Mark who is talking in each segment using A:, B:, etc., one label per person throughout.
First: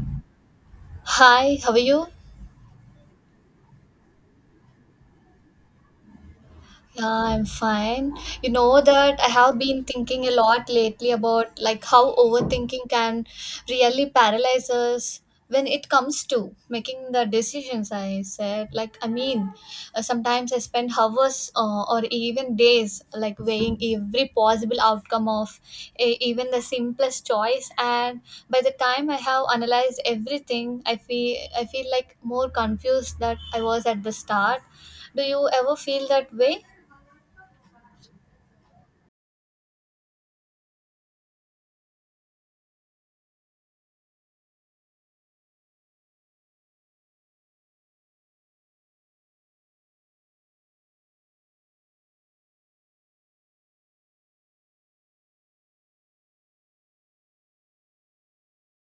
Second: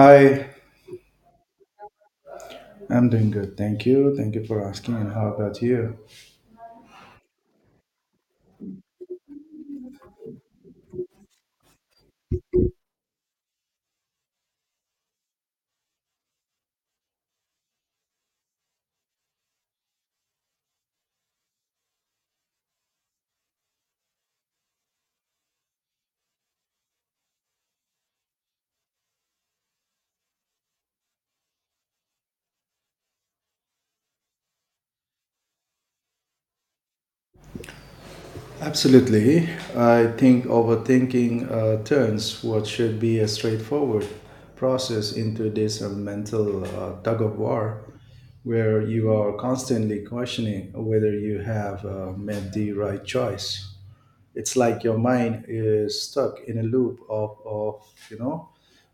A: Hi,
B: Hi, how are you?
A: I'm doing good. Thank you. Thank you for asking. And how about you?
B: Yeah, I'm fine. You know that I have been thinking a lot lately about like how overthinking can really paralyze us when it comes to making the decisions. I said, like, I mean, sometimes I spend hours or even days like weighing every possible outcome of even the simplest choice, and by the time I have analyzed everything, I feel like more confused that I was at the start. Do you ever feel that way?
A: Absolutely. I think overthinking turns what should be a straightforward process into this mental tug of war where you are constantly questioning whether you have made the right choice. It's like your mind is stuck in a loop of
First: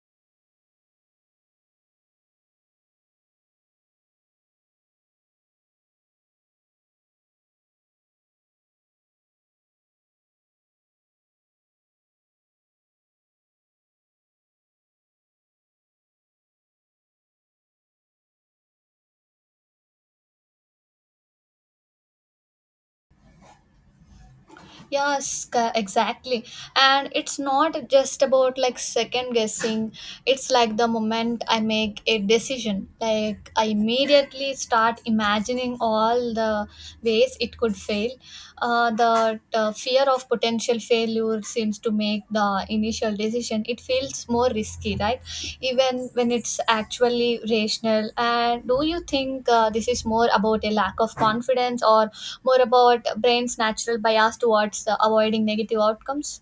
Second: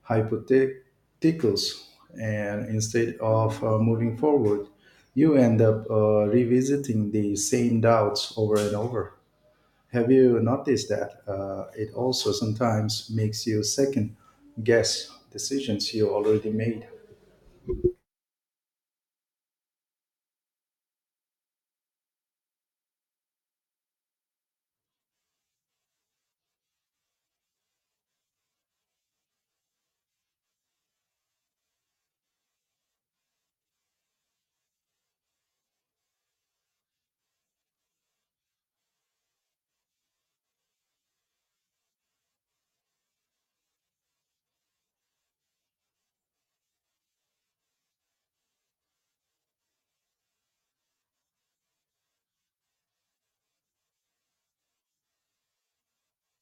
A: hypotheticals. And instead of moving forward, you end up revisiting the same doubts over and over. Have you noticed that it also sometimes makes you second guess decisions you already made?
B: Yes, exactly. And it's not just about like second guessing. It's like the moment I make a decision, like I immediately start imagining all the ways it could fail. The fear of potential failure seems to make the initial decision. It feels more risky, right? Even when it's actually rational? And do you think this is more about a lack of confidence or more about brain's natural bias towards avoiding negative outcomes?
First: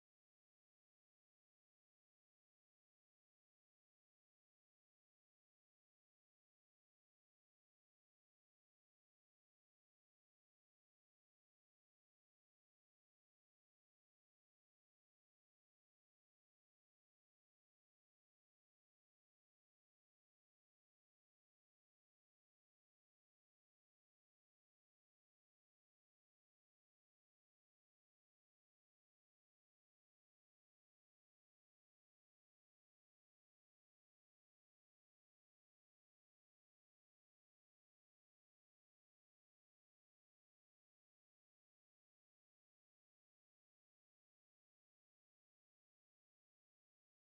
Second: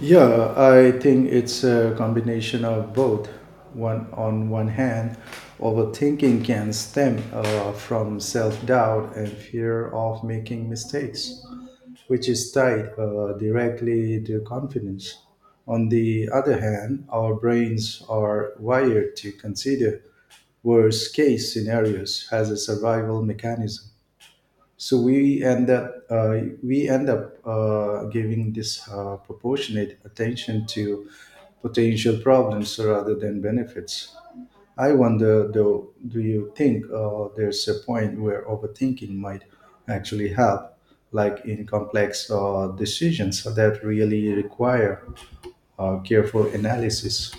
A: Yeah, I think it's a combination of both. One on one hand, overthinking can stem from self-doubt and fear of making mistakes, which is tied directly to confidence. On the other hand, our brains are wired to consider worst case scenarios as a survival mechanism. So we end up giving this proportionate attention to potential problems rather than benefits. I wonder though, do you think there's a point where overthinking might actually help, like in complex decisions that really require careful analysis?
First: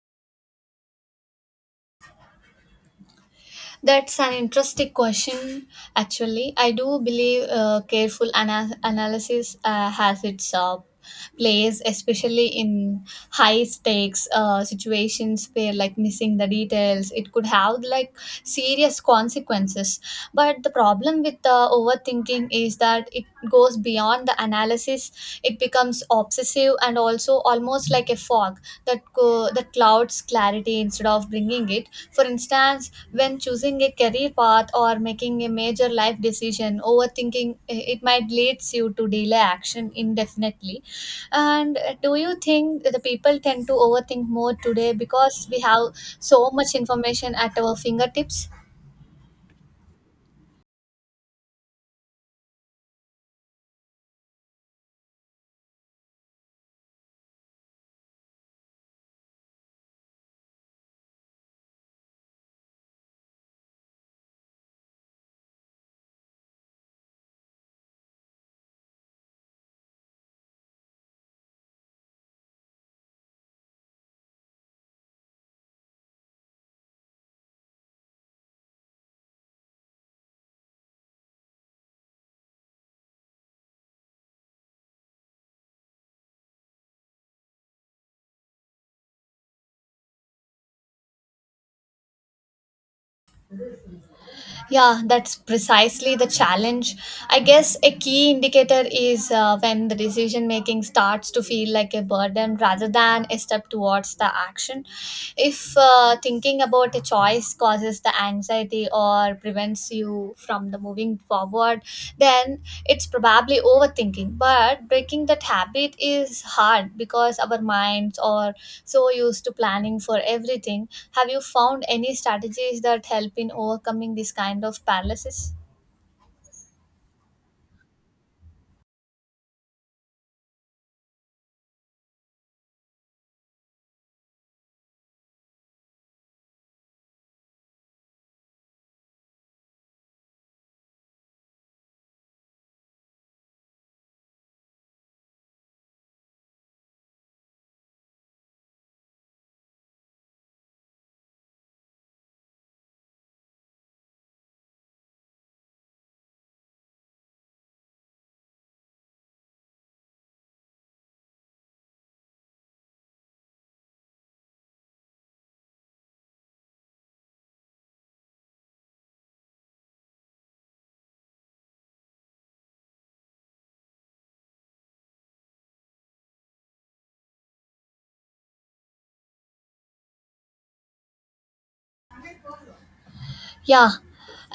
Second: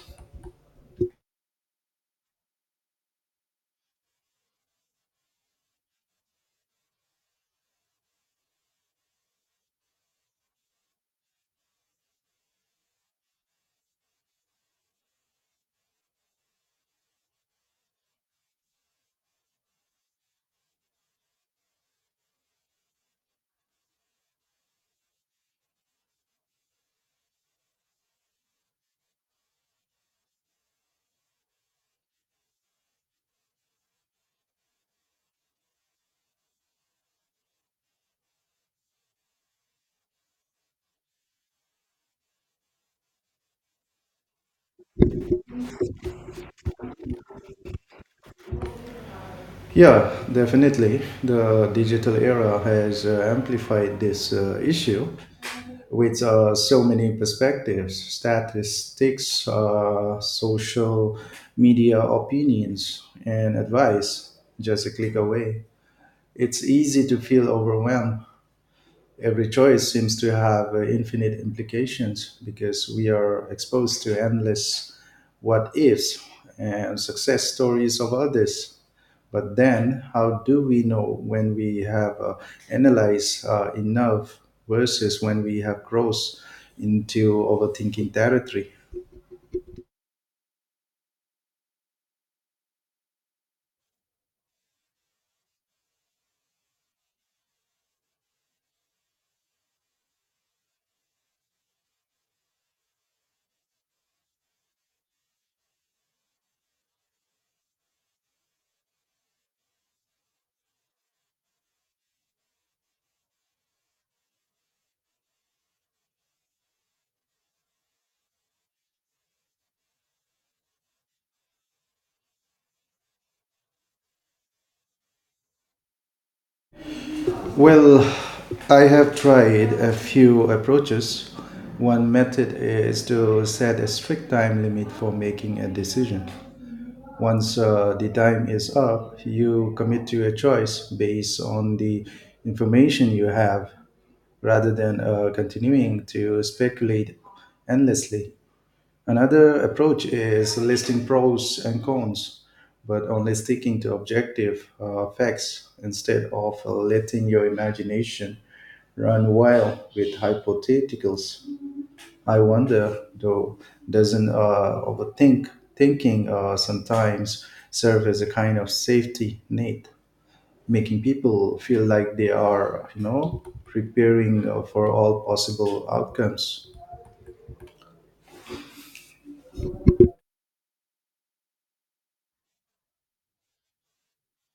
B: That's an interesting question. Actually, I do believe careful analysis has its place, especially in high stakes situations where, like, missing the details, it could have like serious consequences. But the problem with the overthinking is that it goes beyond the analysis; it becomes obsessive and also almost like a fog that that clouds clarity instead of bringing it. For instance, when choosing a career path or making a major life decision, overthinking it might leads you to delay action indefinitely. And do you think the people tend to overthink more today because we have so much information at our fingertips?
A: Yeah, definitely. The digital era has amplified this issue with so many perspectives statistics, social media opinions, and advice just a click away. It's easy to feel overwhelmed. Every choice seems to have infinite implications because we are exposed to endless what ifs and success stories of others. But then, how do we know when we have analyzed enough versus when we have crossed into overthinking territory?
B: Yeah, that's precisely the challenge. I guess a key indicator is when the decision making starts to feel like a burden rather than a step towards the action. If thinking about a choice causes the anxiety or prevents you from the moving forward, then it's probably overthinking. But breaking that habit is hard because our minds are so used to planning for everything. Have you found any strategies that help in overcoming this kind of paralysis?
A: Well, I have tried a few approaches. One method is to set a strict time limit for making a decision. Once the time is up, you commit to a choice based on the information you have rather than continuing to speculate endlessly. Another approach is listing pros and cons, but only sticking to objective facts instead of letting your imagination run wild with hypotheticals. I wonder, though, doesn't overthink thinking sometimes serve as a kind of safety net, making people feel like they are, you know, preparing for all possible outcomes.
B: Yeah,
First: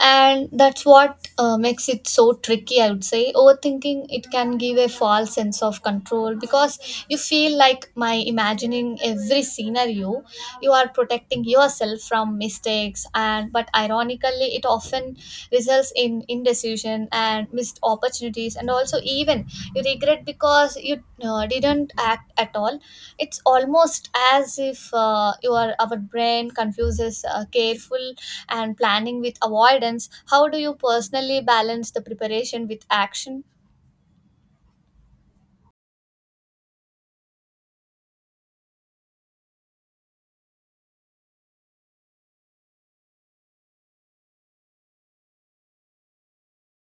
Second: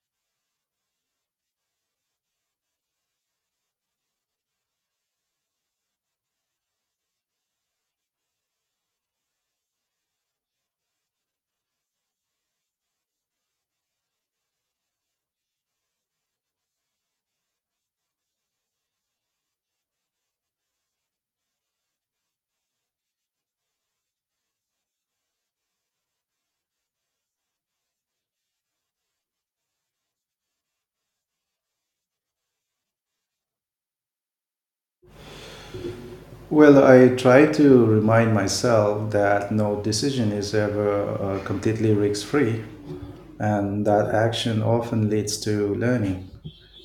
B: and that's what makes it so tricky, I would say. Overthinking, it can give a false sense of control because you feel like my imagining every scenario, you are protecting yourself from mistakes and but ironically it often results in indecision and missed opportunities and also even you regret because you didn't act at all. It's almost as if your our brain confuses careful and planning with avoidance. How do you personally balance the preparation with action?
A: Well, I try to remind myself that no decision is ever completely risk free, and that action often leads to learning,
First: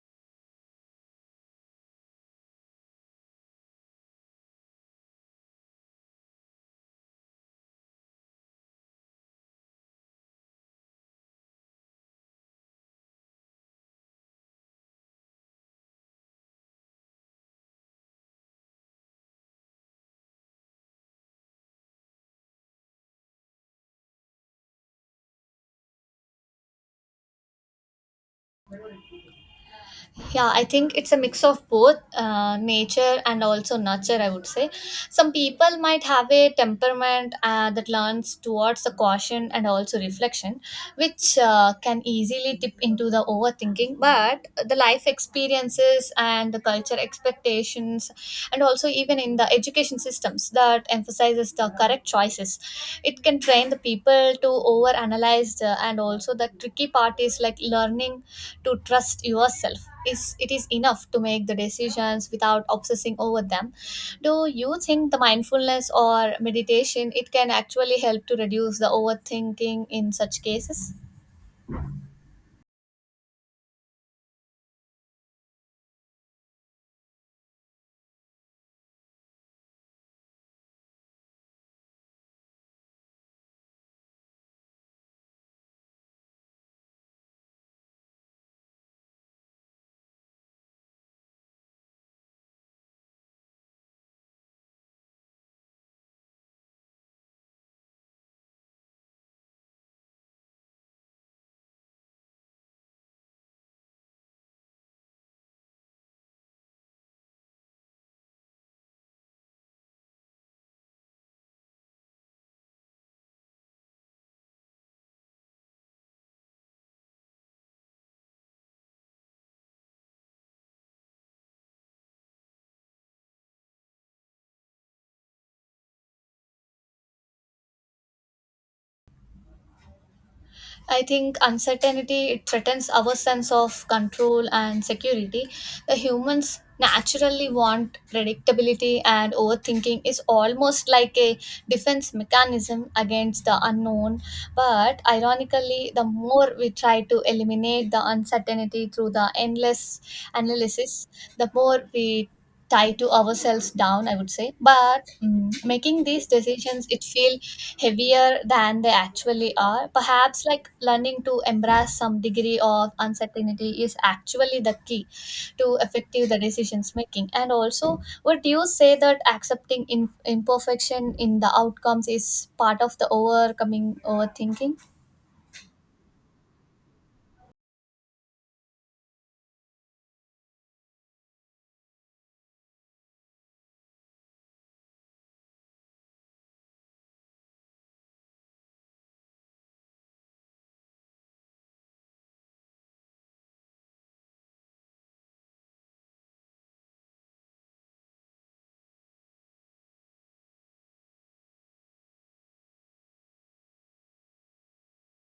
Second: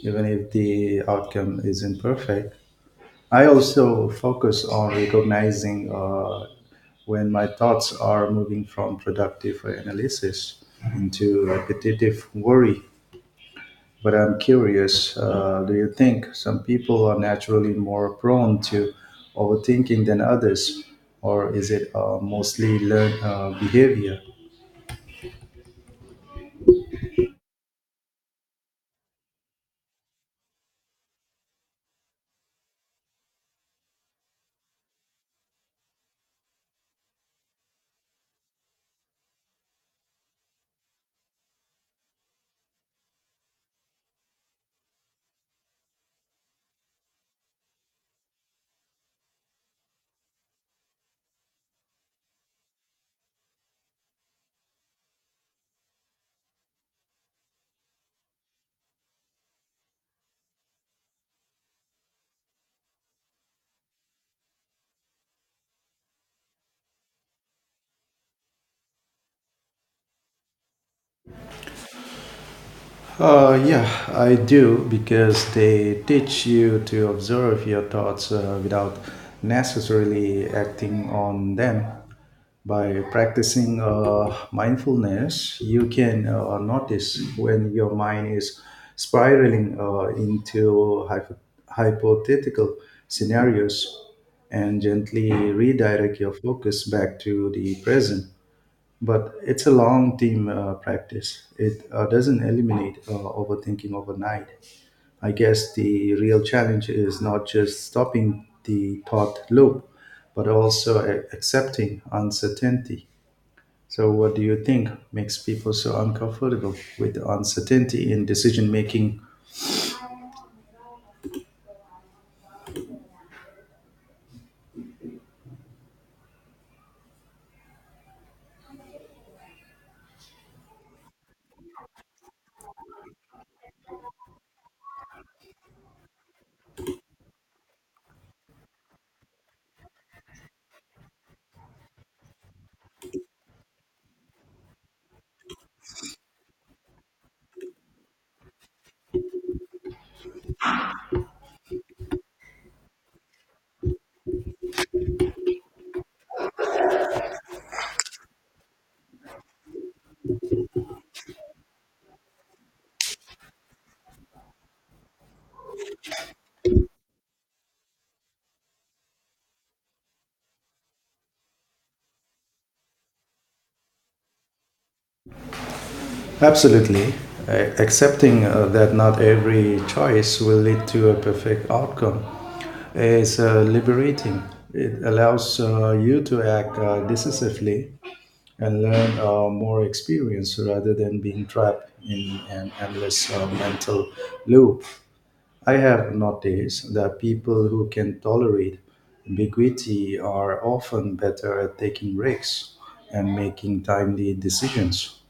A: even if the outcome isn't perfect. I also focus on recognizing when my thoughts are moving from productive analysis into repetitive worry. But I'm curious, do you think some people are naturally more prone to overthinking than others? Or is it mostly learned behavior?
B: Yeah, I think it's a mix of both nature and also nurture, I would say. Some people might have a temperament that learns towards the caution and also reflection, which can easily tip into the overthinking. But the life experiences and the culture expectations and also even in the education systems that emphasizes the correct choices, it can train the people to overanalyze and also the tricky part is like learning to trust yourself. Is it is enough to make the decisions without obsessing over them? Do you think the mindfulness or meditation it can actually help to reduce the overthinking in such cases?
A: Yeah, I do because they teach you to observe your thoughts without necessarily acting on them. By practicing mindfulness, you can notice when your mind is spiraling into hypothetical scenarios and gently redirect your focus back to the present. But it's a long team practice. It doesn't eliminate overthinking overnight. I guess the real challenge is not just stopping the thought loop, but also accepting uncertainty. So, what do you think makes people so uncomfortable with uncertainty in decision making?
B: I think uncertainty it threatens our sense of control and security. The humans naturally want predictability and overthinking is almost like a defense mechanism against the unknown. But ironically, the more we try to eliminate the uncertainty through the endless analysis, the more we tie to ourselves down, I would say. But making these decisions it feel heavier than they actually are. Perhaps like learning to embrace some degree of uncertainty is actually the key to effective the decisions making. And also would you say that accepting imperfection in the outcomes is part of the overcoming overthinking?
A: Absolutely. Accepting that not every choice will lead to a perfect outcome is liberating. It allows you to act decisively and learn more experience rather than being trapped in an endless mental loop. I have noticed that people who can tolerate ambiguity are often better at taking risks and making timely decisions,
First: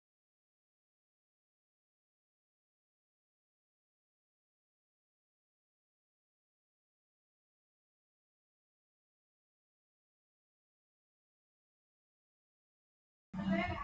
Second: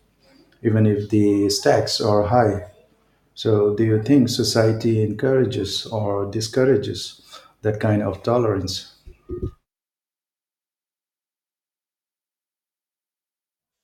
A: even if the stakes are high. So, do you think society encourages or discourages that kind of tolerance?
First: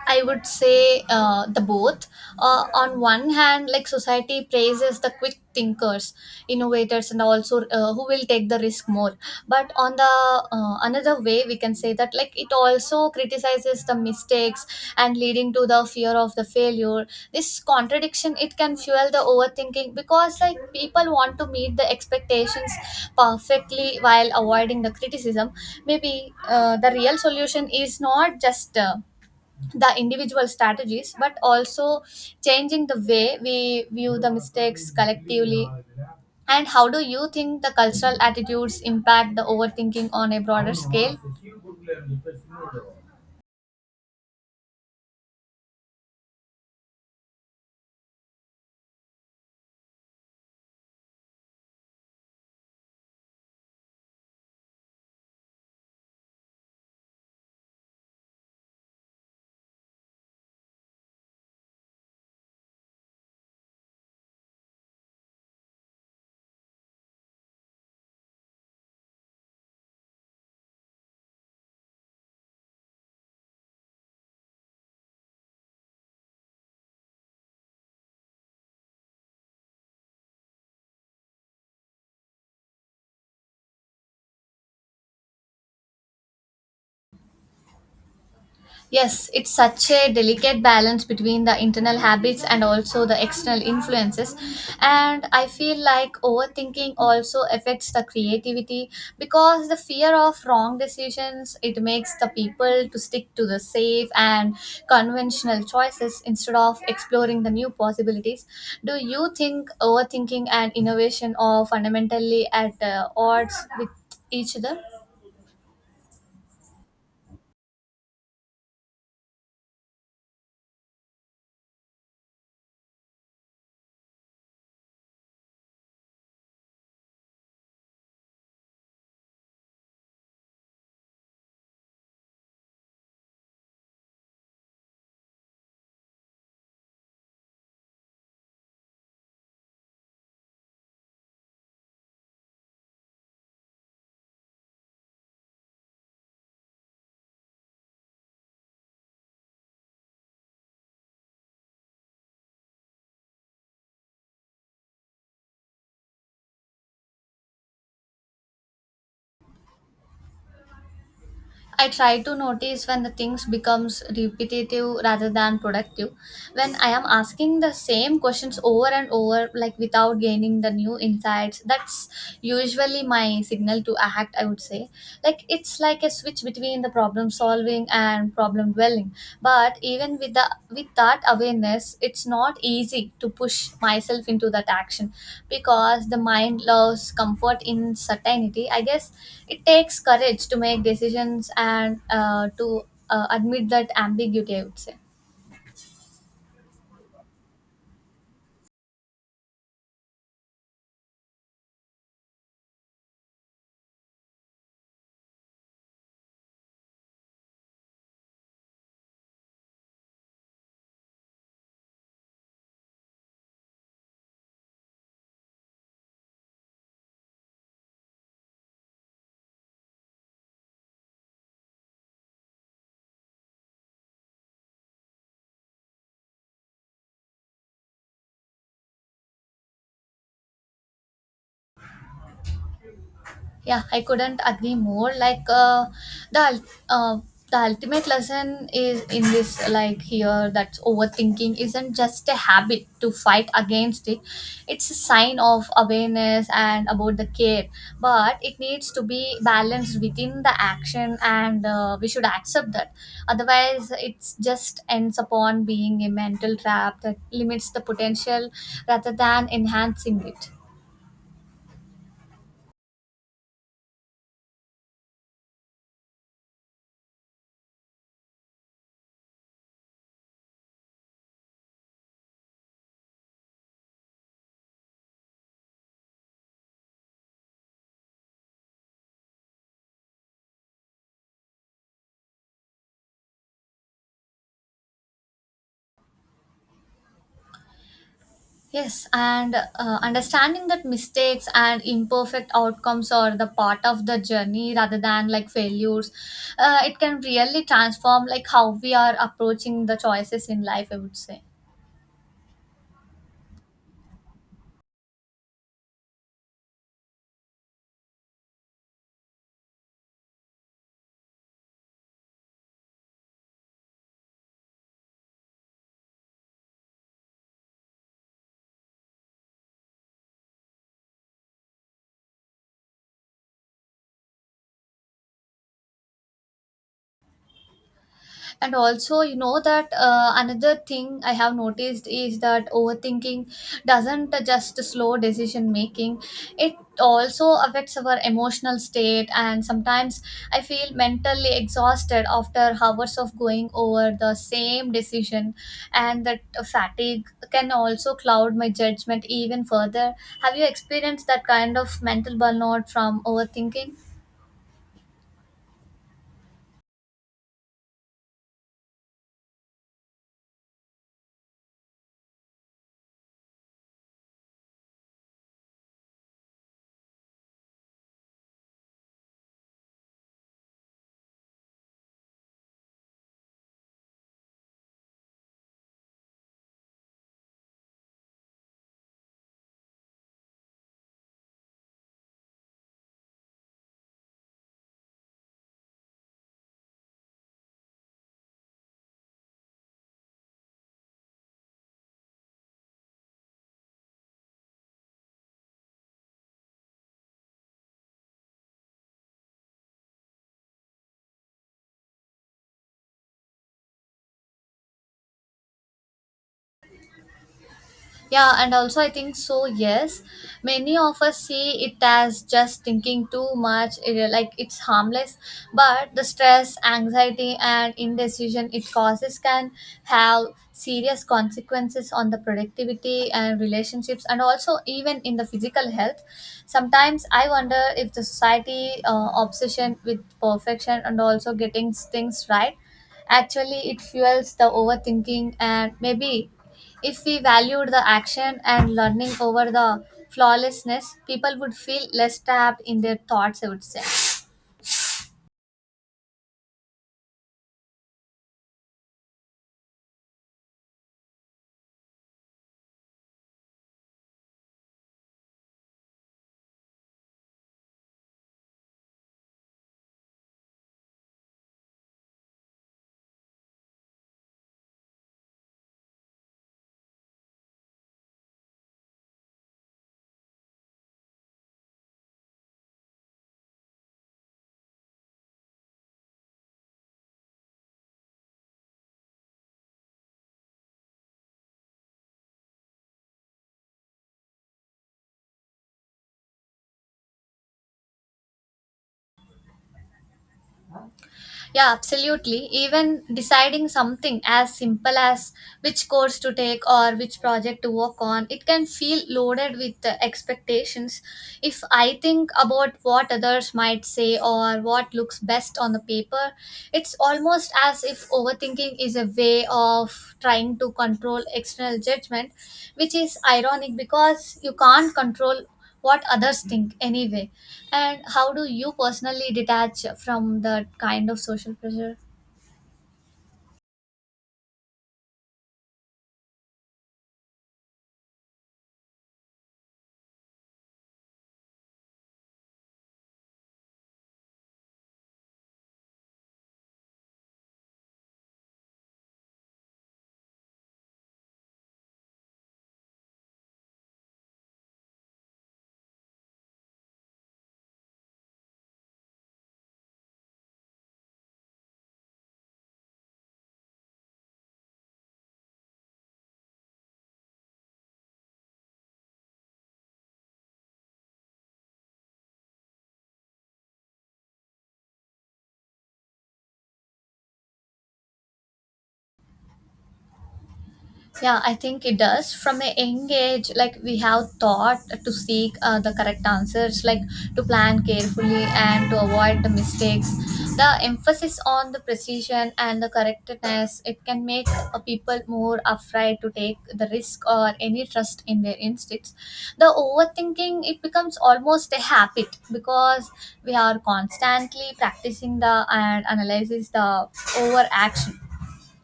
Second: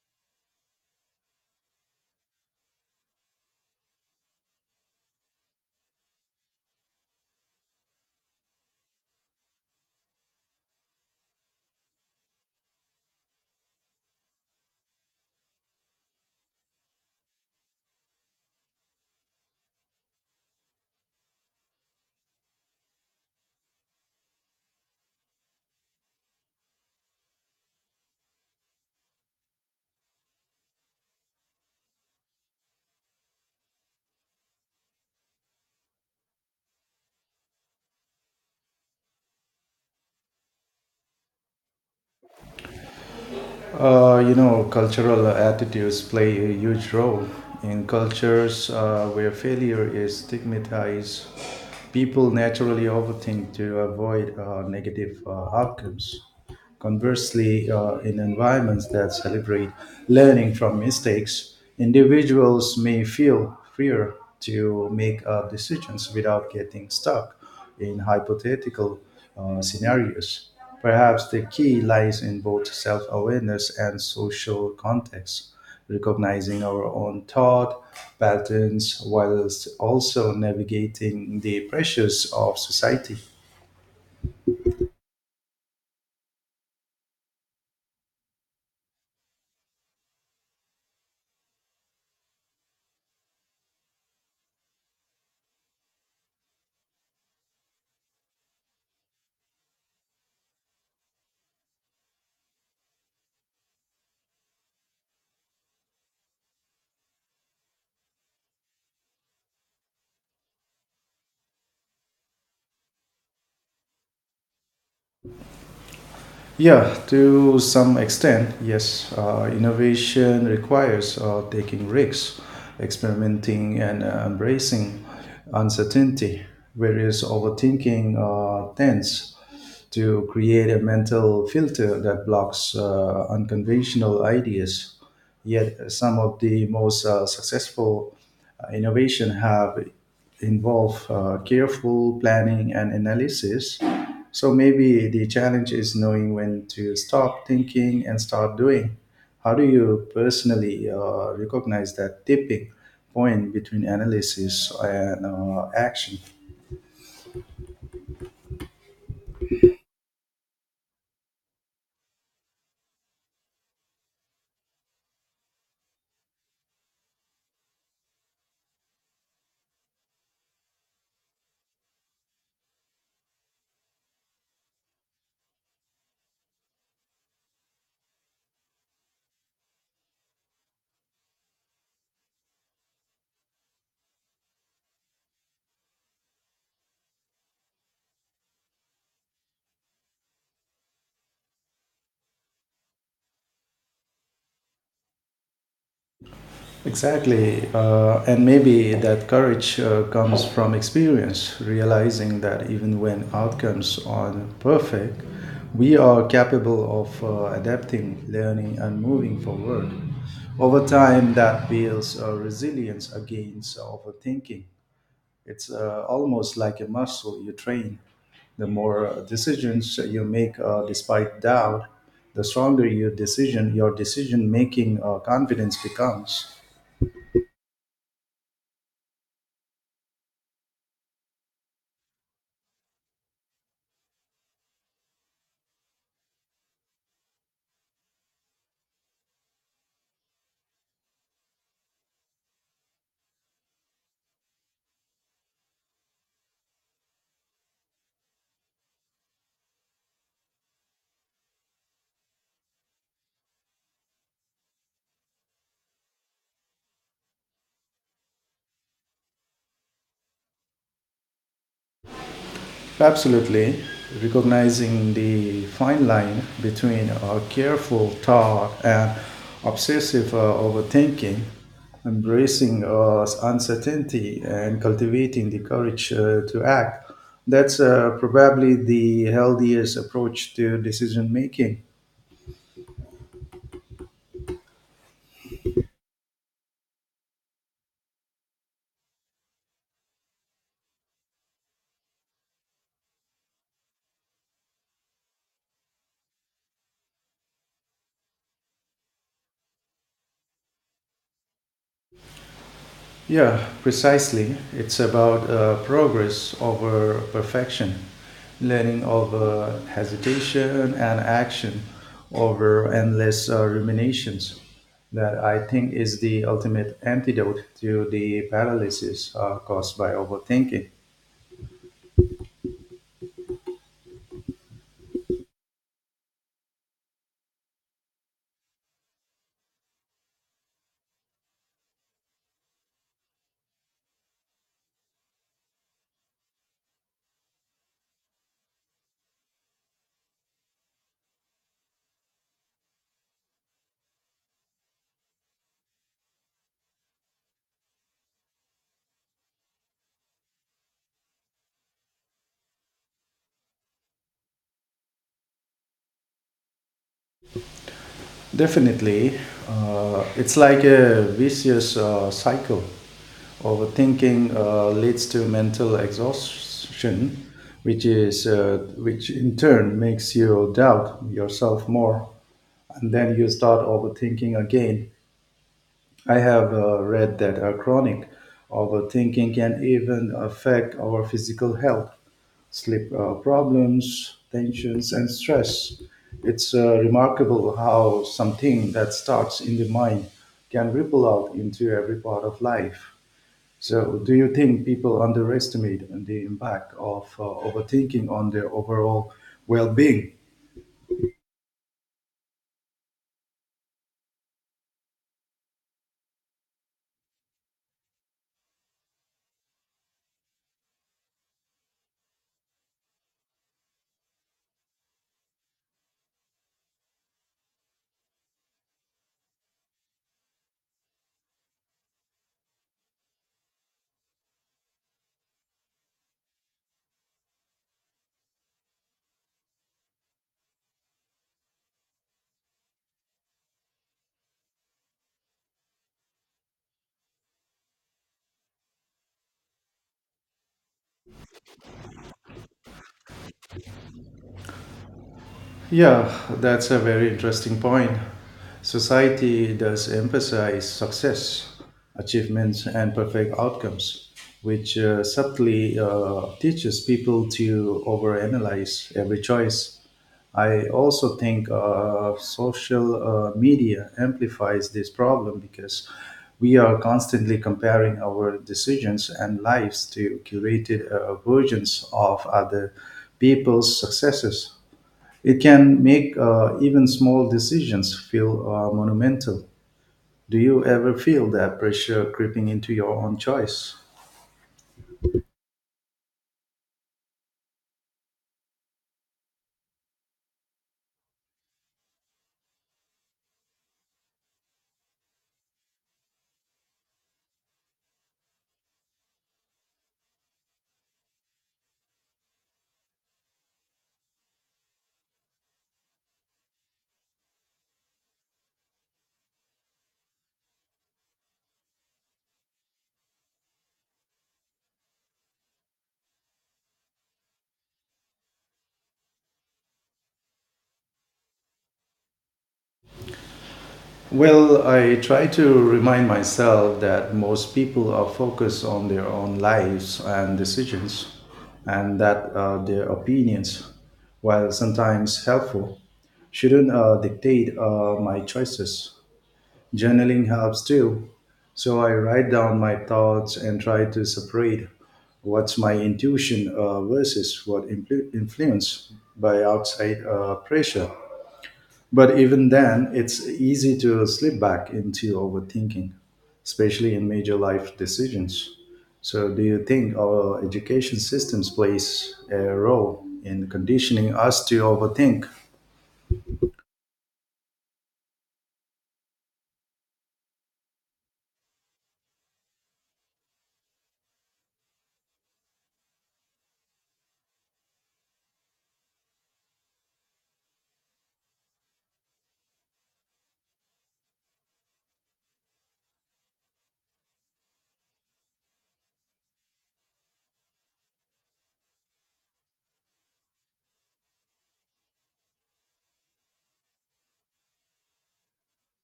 B: I would say the both. On one hand, like society praises the quick thinkers, innovators, and also who will take the risk more. But on the another way, we can say that like it also criticizes the mistakes and leading to the fear of the failure. This contradiction it can fuel the overthinking because like people want to meet the expectations perfectly while avoiding the criticism. Maybe the real solution is not just the individual strategies but also changing the way we view the mistakes collectively. And how do you think the cultural attitudes impact the overthinking on a broader scale?
A: You know, cultural attitudes play a huge role in cultures where failure is stigmatized. People naturally overthink to avoid negative outcomes. Conversely, in environments that celebrate learning from mistakes, individuals may feel freer to make decisions without getting stuck in hypothetical scenarios. Perhaps the key lies in both self awareness and social context, recognizing our own thought patterns whilst also navigating the pressures of society.
B: Yes, it's such a delicate balance between the internal habits and also the external influences. And I feel like overthinking also affects the creativity because the fear of wrong decisions it makes the people to stick to the safe and conventional choices instead of exploring the new possibilities. Do you think overthinking and innovation are fundamentally at odds with each other?
A: Yeah, to some extent, yes. Innovation requires taking risks, experimenting, and embracing uncertainty, whereas overthinking tends to create a mental filter that blocks unconventional ideas. Yet, some of the most successful innovation have involved careful planning and analysis. So maybe the challenge is knowing when to stop thinking and start doing. How do you personally recognize that tipping point between analysis and action?
B: I try to notice when the things becomes repetitive rather than productive. When I am asking the same questions over and over, like without gaining the new insights, that's usually my signal to act. I would say, like it's like a switch between the problem solving and problem dwelling. But even with that awareness it's not easy to push myself into that action because the mind loves comfort in certainty, I guess. It takes courage to make decisions and to admit that ambiguity, I would say.
A: Exactly. And maybe that courage comes from experience, realizing that even when outcomes aren't perfect, we are capable of adapting, learning, and moving forward. Over time, that builds resilience against overthinking. It's almost like a muscle you train. The more decisions you make despite doubt, the stronger your decision making confidence becomes.
B: Yeah, I couldn't agree more. Like the ul- uh, the ultimate lesson is in this, like, here that overthinking isn't just a habit to fight against. It it's a sign of awareness and about the care, but it needs to be balanced within the action, and we should accept that. Otherwise it's just ends upon being a mental trap that limits the potential rather than enhancing it.
A: Absolutely. Recognizing the fine line between a careful thought and obsessive overthinking, embracing uncertainty, and cultivating the courage to act, that's probably the healthiest approach to decision making.
B: Yes, and understanding that mistakes and imperfect outcomes are the part of the journey rather than like failures, it can really transform like how we are approaching the choices in life, I would say.
A: Yeah, precisely. It's about progress over perfection, learning over hesitation, and action over endless ruminations. That I think is the ultimate antidote to the paralysis caused by overthinking.
B: And also you know that another thing I have noticed is that overthinking doesn't just slow decision making, it also affects our emotional state. And sometimes I feel mentally exhausted after hours of going over the same decision, and that fatigue can also cloud my judgment even further. Have you experienced that kind of mental burnout from overthinking?
A: Definitely, it's like a vicious cycle. Overthinking leads to mental exhaustion, which in turn makes you doubt yourself more, and then you start overthinking again. I have read that our chronic overthinking can even affect our physical health, sleep problems, tensions, and stress. It's remarkable how something that starts in the mind can ripple out into every part of life. So, do you think people underestimate the impact of overthinking on their overall well being?
B: Yeah, and also I think so, yes. Many of us see it as just thinking too much, like it's harmless, but the stress, anxiety, and indecision it causes can have serious consequences on the productivity and relationships, and also even in the physical health. Sometimes I wonder if the society obsession with perfection and also getting things right actually it fuels the overthinking and maybe if we valued the action and learning over the flawlessness, people would feel less trapped in their thoughts, I would say.
A: Yeah, that's a very interesting point. Society does emphasize success, achievements, and perfect outcomes, which subtly teaches people to overanalyze every choice. I also think social media amplifies this problem because we are constantly comparing our decisions and lives to curated versions of other people's successes. It can make even small decisions feel monumental. Do you ever feel that pressure creeping into your own choice?
B: Yeah, absolutely. Even deciding something as simple as which course to take or which project to work on, it can feel loaded with expectations. If I think about what others might say or what looks best on the paper, it's almost as if overthinking is a way of trying to control external judgment, which is ironic because you can't control what others think anyway. And how do you personally detach from that kind of social pressure?
A: Well, I try to remind myself that most people are focused on their own lives and decisions, and that their opinions, while sometimes helpful, shouldn't dictate my choices. Journaling helps too. So I write down my thoughts and try to separate what's my intuition versus what influence by outside pressure. But even then, it's easy to slip back into overthinking, especially in major life decisions. So, do you think our education systems plays a role in conditioning us to overthink?
B: Yeah, I think it does. From a young age, like we have taught to seek the correct answers, like to plan carefully and to avoid the mistakes. The emphasis on the precision and the correctness it can make people more afraid to take the risk or any trust in their instincts. The overthinking it becomes almost a habit because we are constantly practicing the and analyzes the overaction.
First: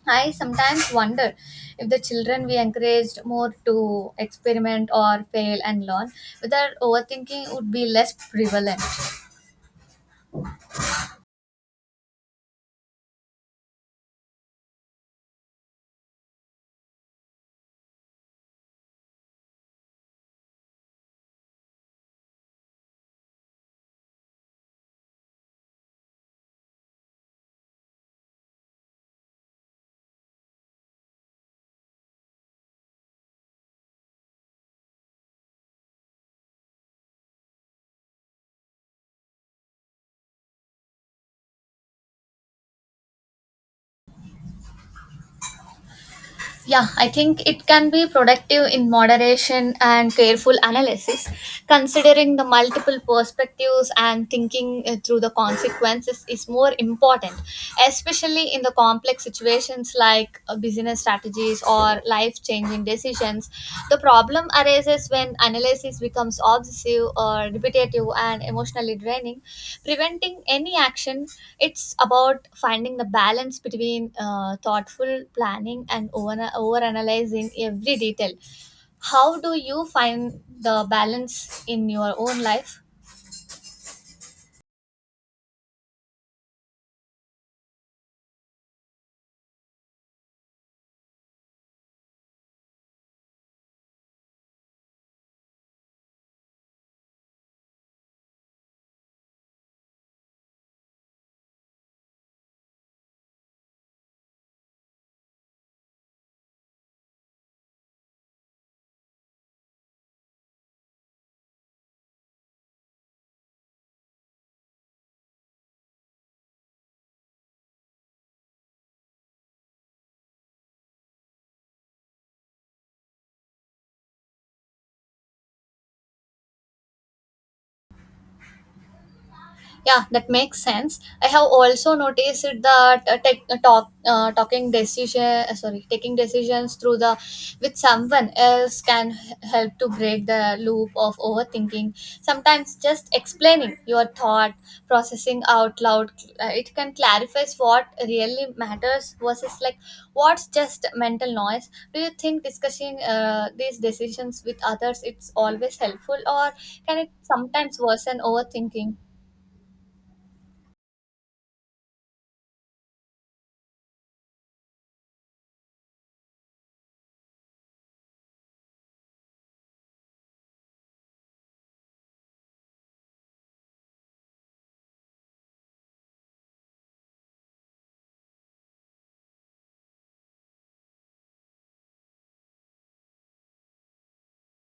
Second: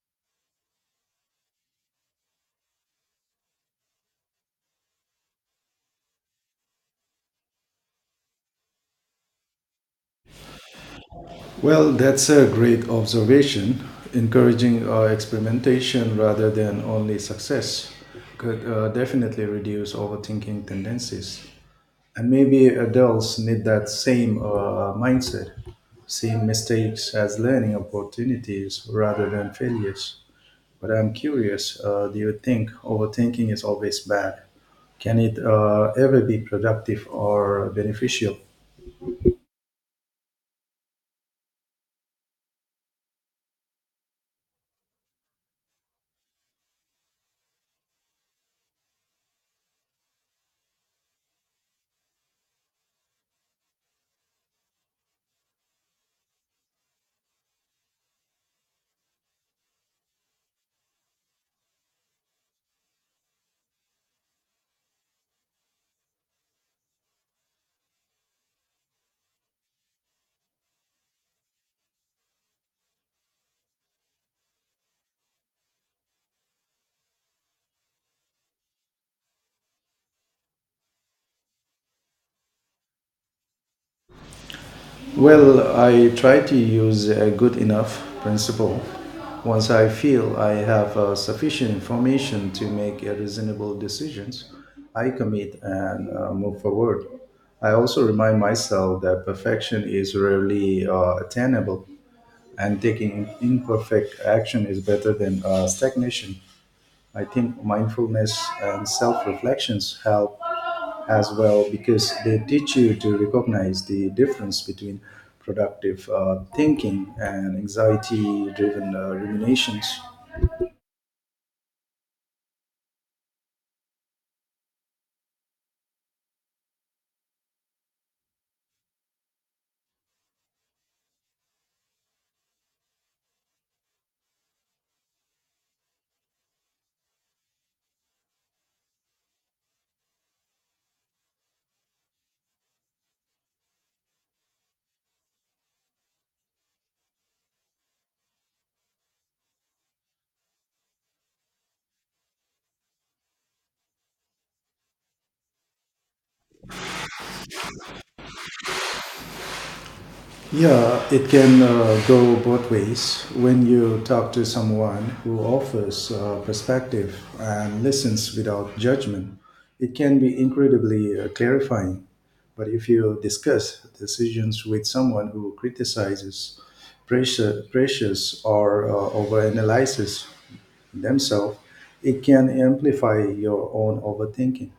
B: I sometimes wonder if the children we encouraged more to experiment or fail and learn, whether overthinking would be less prevalent.
A: Well, that's a great observation. Encouraging experimentation rather than only success could definitely reduce overthinking tendencies. And maybe adults need that same mindset, seeing mistakes as learning opportunities rather than failures. But I'm curious, do you think overthinking is always bad? Can it ever be productive or beneficial?
B: Yeah, I think it can be productive in moderation and careful analysis. Considering the multiple perspectives and thinking through the consequences is more important, especially in the complex situations like business strategies or life changing decisions. The problem arises when analysis becomes obsessive or repetitive and emotionally draining. Preventing any action, it's about finding the balance between thoughtful planning and over analyzing every detail. How do you find the balance in your own life?
A: Well, I try to use a good enough principle. Once I feel I have sufficient information to make a reasonable decisions, I commit and move forward. I also remind myself that perfection is rarely attainable, and taking imperfect action is better than stagnation. I think mindfulness and self reflections help as well because they teach you to recognize the difference between productive thinking and anxiety driven ruminations.
B: Yeah, that makes sense. I have also noticed that tech, talk, talking decision, sorry, taking decisions through the with someone else can help to break the loop of overthinking. Sometimes just explaining your thought, processing out loud, it can clarify what really matters versus like what's just mental noise. Do you think discussing these decisions with others it's always helpful or can it sometimes worsen overthinking?
A: Yeah, it can go both ways. When you talk to someone who offers perspective and listens without judgment, it can be incredibly clarifying. But if you discuss decisions with someone who criticizes, pressures, or overanalyzes, themselves, it can amplify your own overthinking.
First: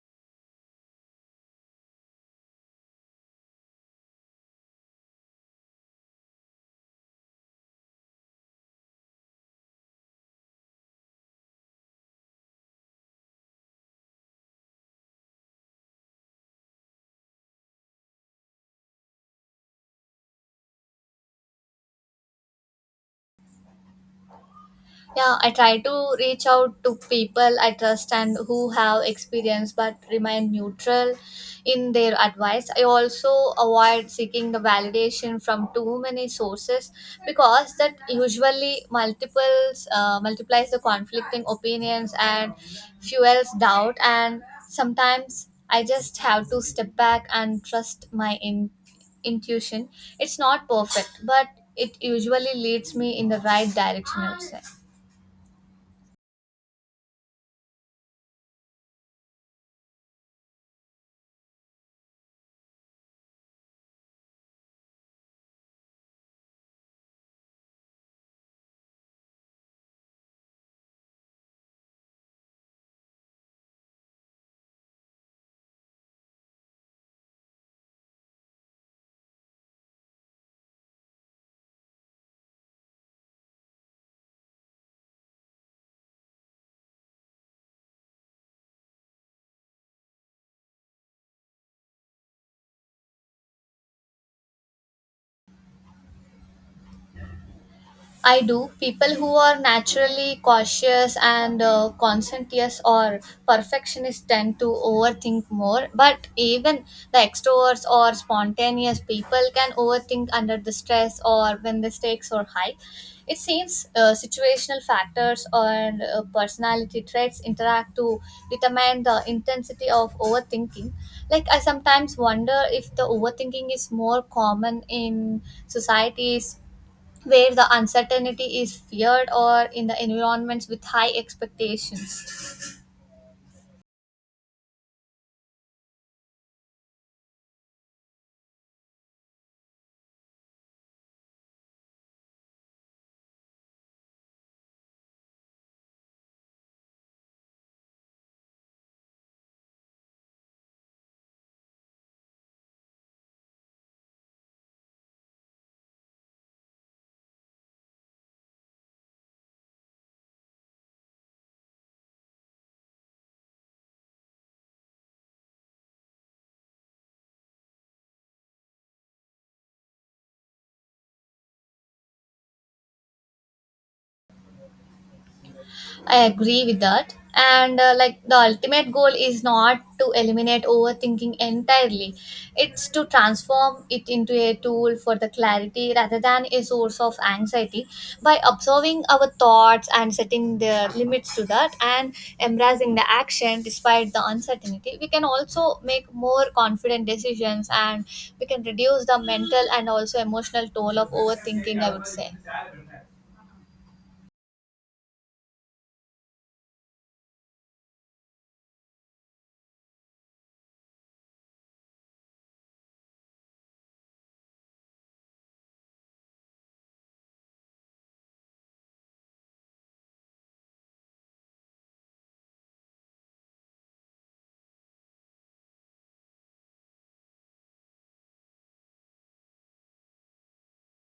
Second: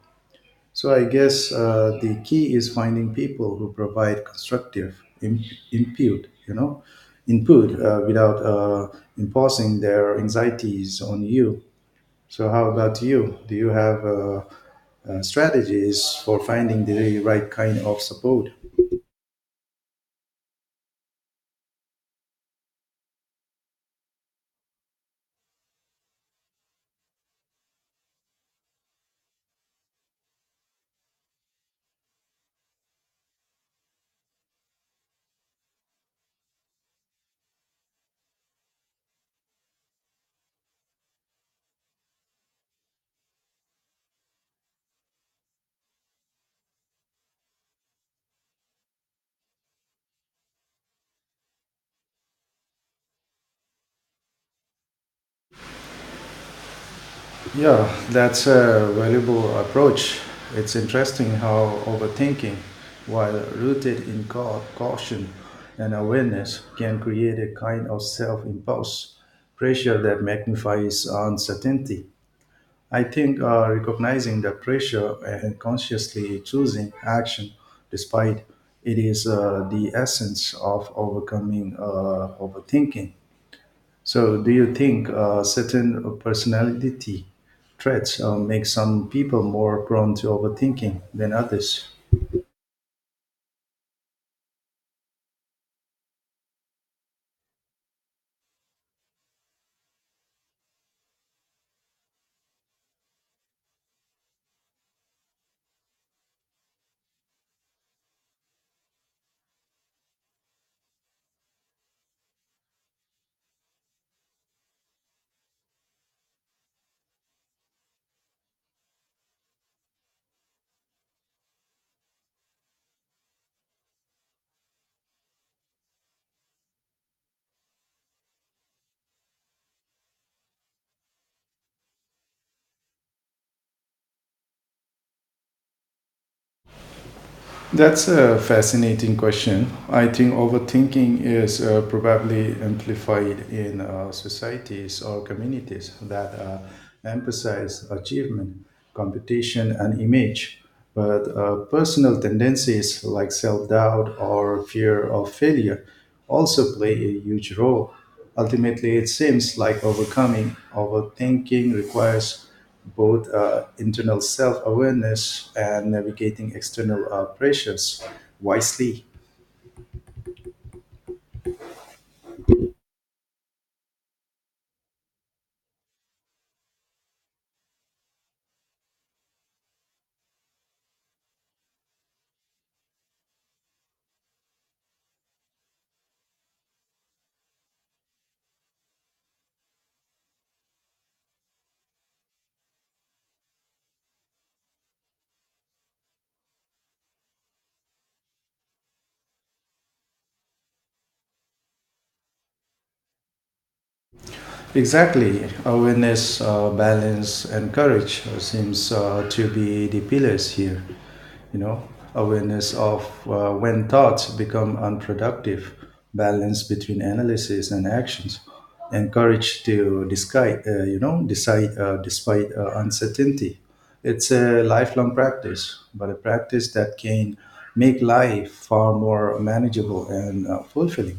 A: So I guess the key is finding people who provide constructive input, you know, input without imposing their anxieties on you. So how about you? Do you have strategies for finding the right kind of support?
B: Yeah, I try to reach out to people I trust and who have experience but remain neutral in their advice. I also avoid seeking the validation from too many sources because that usually multiples multiplies the conflicting opinions and fuels doubt and sometimes I just have to step back and trust my intuition. It's not perfect, but it usually leads me in the right direction, I would say.
A: Yeah, that's a valuable approach. It's interesting how overthinking, while rooted in caution and awareness, can create a kind of self impulse pressure that magnifies uncertainty. I think recognizing the pressure and consciously choosing action despite it is the essence of overcoming overthinking. So, do you think certain personality traits make some people more prone to overthinking than others?
B: I do. People who are naturally cautious and conscientious or perfectionists tend to overthink more. But even the extroverts or spontaneous people can overthink under the stress or when the stakes are high. It seems situational factors or personality traits interact to determine the intensity of overthinking. Like, I sometimes wonder if the overthinking is more common in societies where the uncertainty is feared or in the environments with high expectations.
A: That's a fascinating question. I think overthinking is probably amplified in societies or communities that emphasize achievement, competition, and image. But personal tendencies like self doubt or fear of failure also play a huge role. Ultimately, it seems like overcoming overthinking requires both internal self awareness and navigating external pressures wisely.
B: I agree with that. And like the ultimate goal is not to eliminate overthinking entirely, it's to transform it into a tool for the clarity rather than a source of anxiety by observing our thoughts and setting the limits to that and embracing the action despite the uncertainty. We can also make more confident decisions and we can reduce the mental and also emotional toll of overthinking, I would say.
A: Exactly. Awareness, balance, and courage seems to be the pillars here. You know, awareness of when thoughts become unproductive, balance between analysis and actions, and courage to disguise, you know, decide despite uncertainty. It's a lifelong practice, but a practice that can make life far more manageable and fulfilling.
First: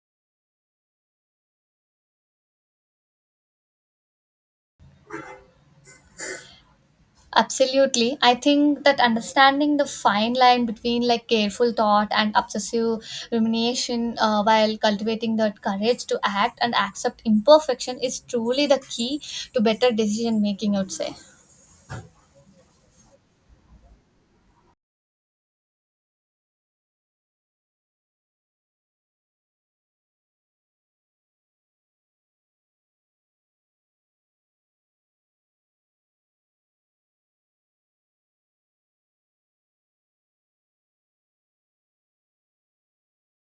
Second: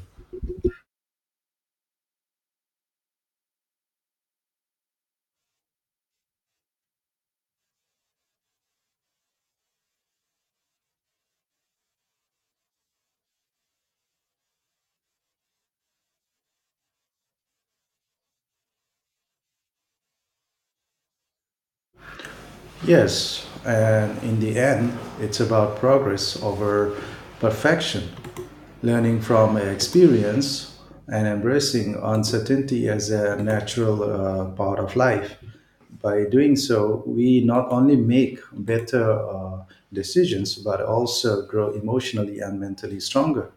B: Absolutely. I think that understanding the fine line between like careful thought and obsessive rumination while cultivating that courage to act and accept imperfection is truly the key to better decision making, I would say.
A: Yes, and in the end, it's about progress over perfection, learning from experience and embracing uncertainty as a natural part of life. By doing so, we not only make better decisions but also grow emotionally and mentally stronger.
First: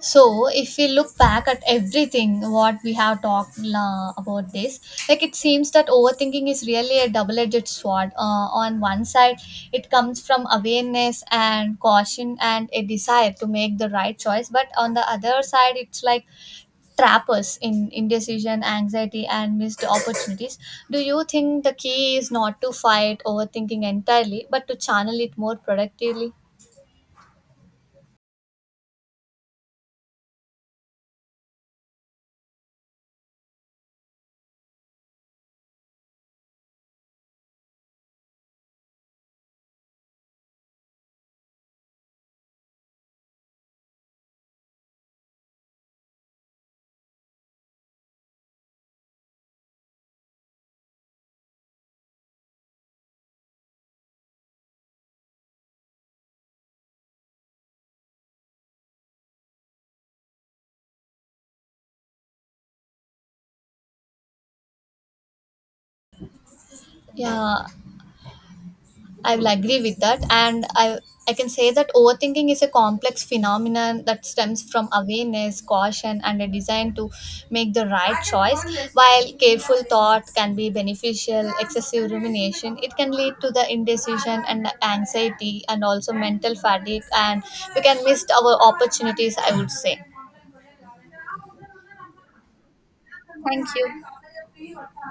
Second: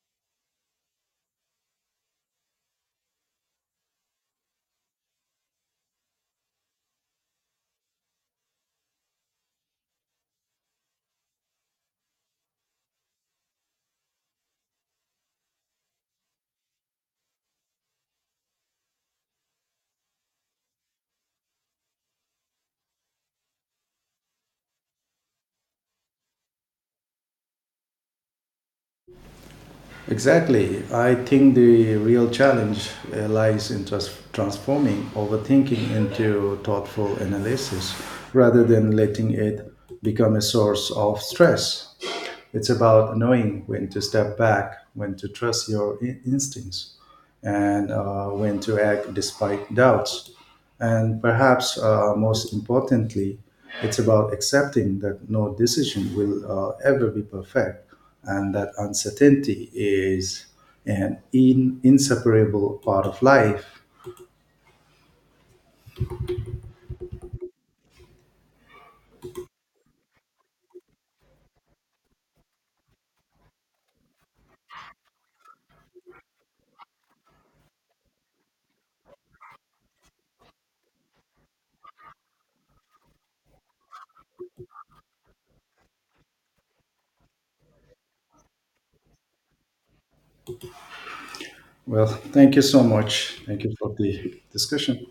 B: So, if we look back at everything what we have talked about this, like it seems that overthinking is really a double-edged sword. On one side, it comes from awareness and caution and a desire to make the right choice, but on the other side, it's like trappers in indecision, anxiety, and missed opportunities. Do you think the key is not to fight overthinking entirely, but to channel it more productively?
A: Exactly. I think the real challenge lies in transforming overthinking into thoughtful analysis rather than letting it become a source of stress. It's about knowing when to step back, when to trust your instincts, and when to act despite doubts. And perhaps most importantly, it's about accepting that no decision will ever be perfect and that uncertainty is an inseparable part of life.
B: Yeah, I will agree with that, and I can say that overthinking is a complex phenomenon that stems from awareness, caution, and a desire to make the right choice. While careful thought can be beneficial, excessive rumination it can lead to the indecision and anxiety, and also mental fatigue, and we can miss our opportunities. I would say.
A: Well, thank you so much. Thank
B: Thank
A: you for the
B: you.
A: discussion.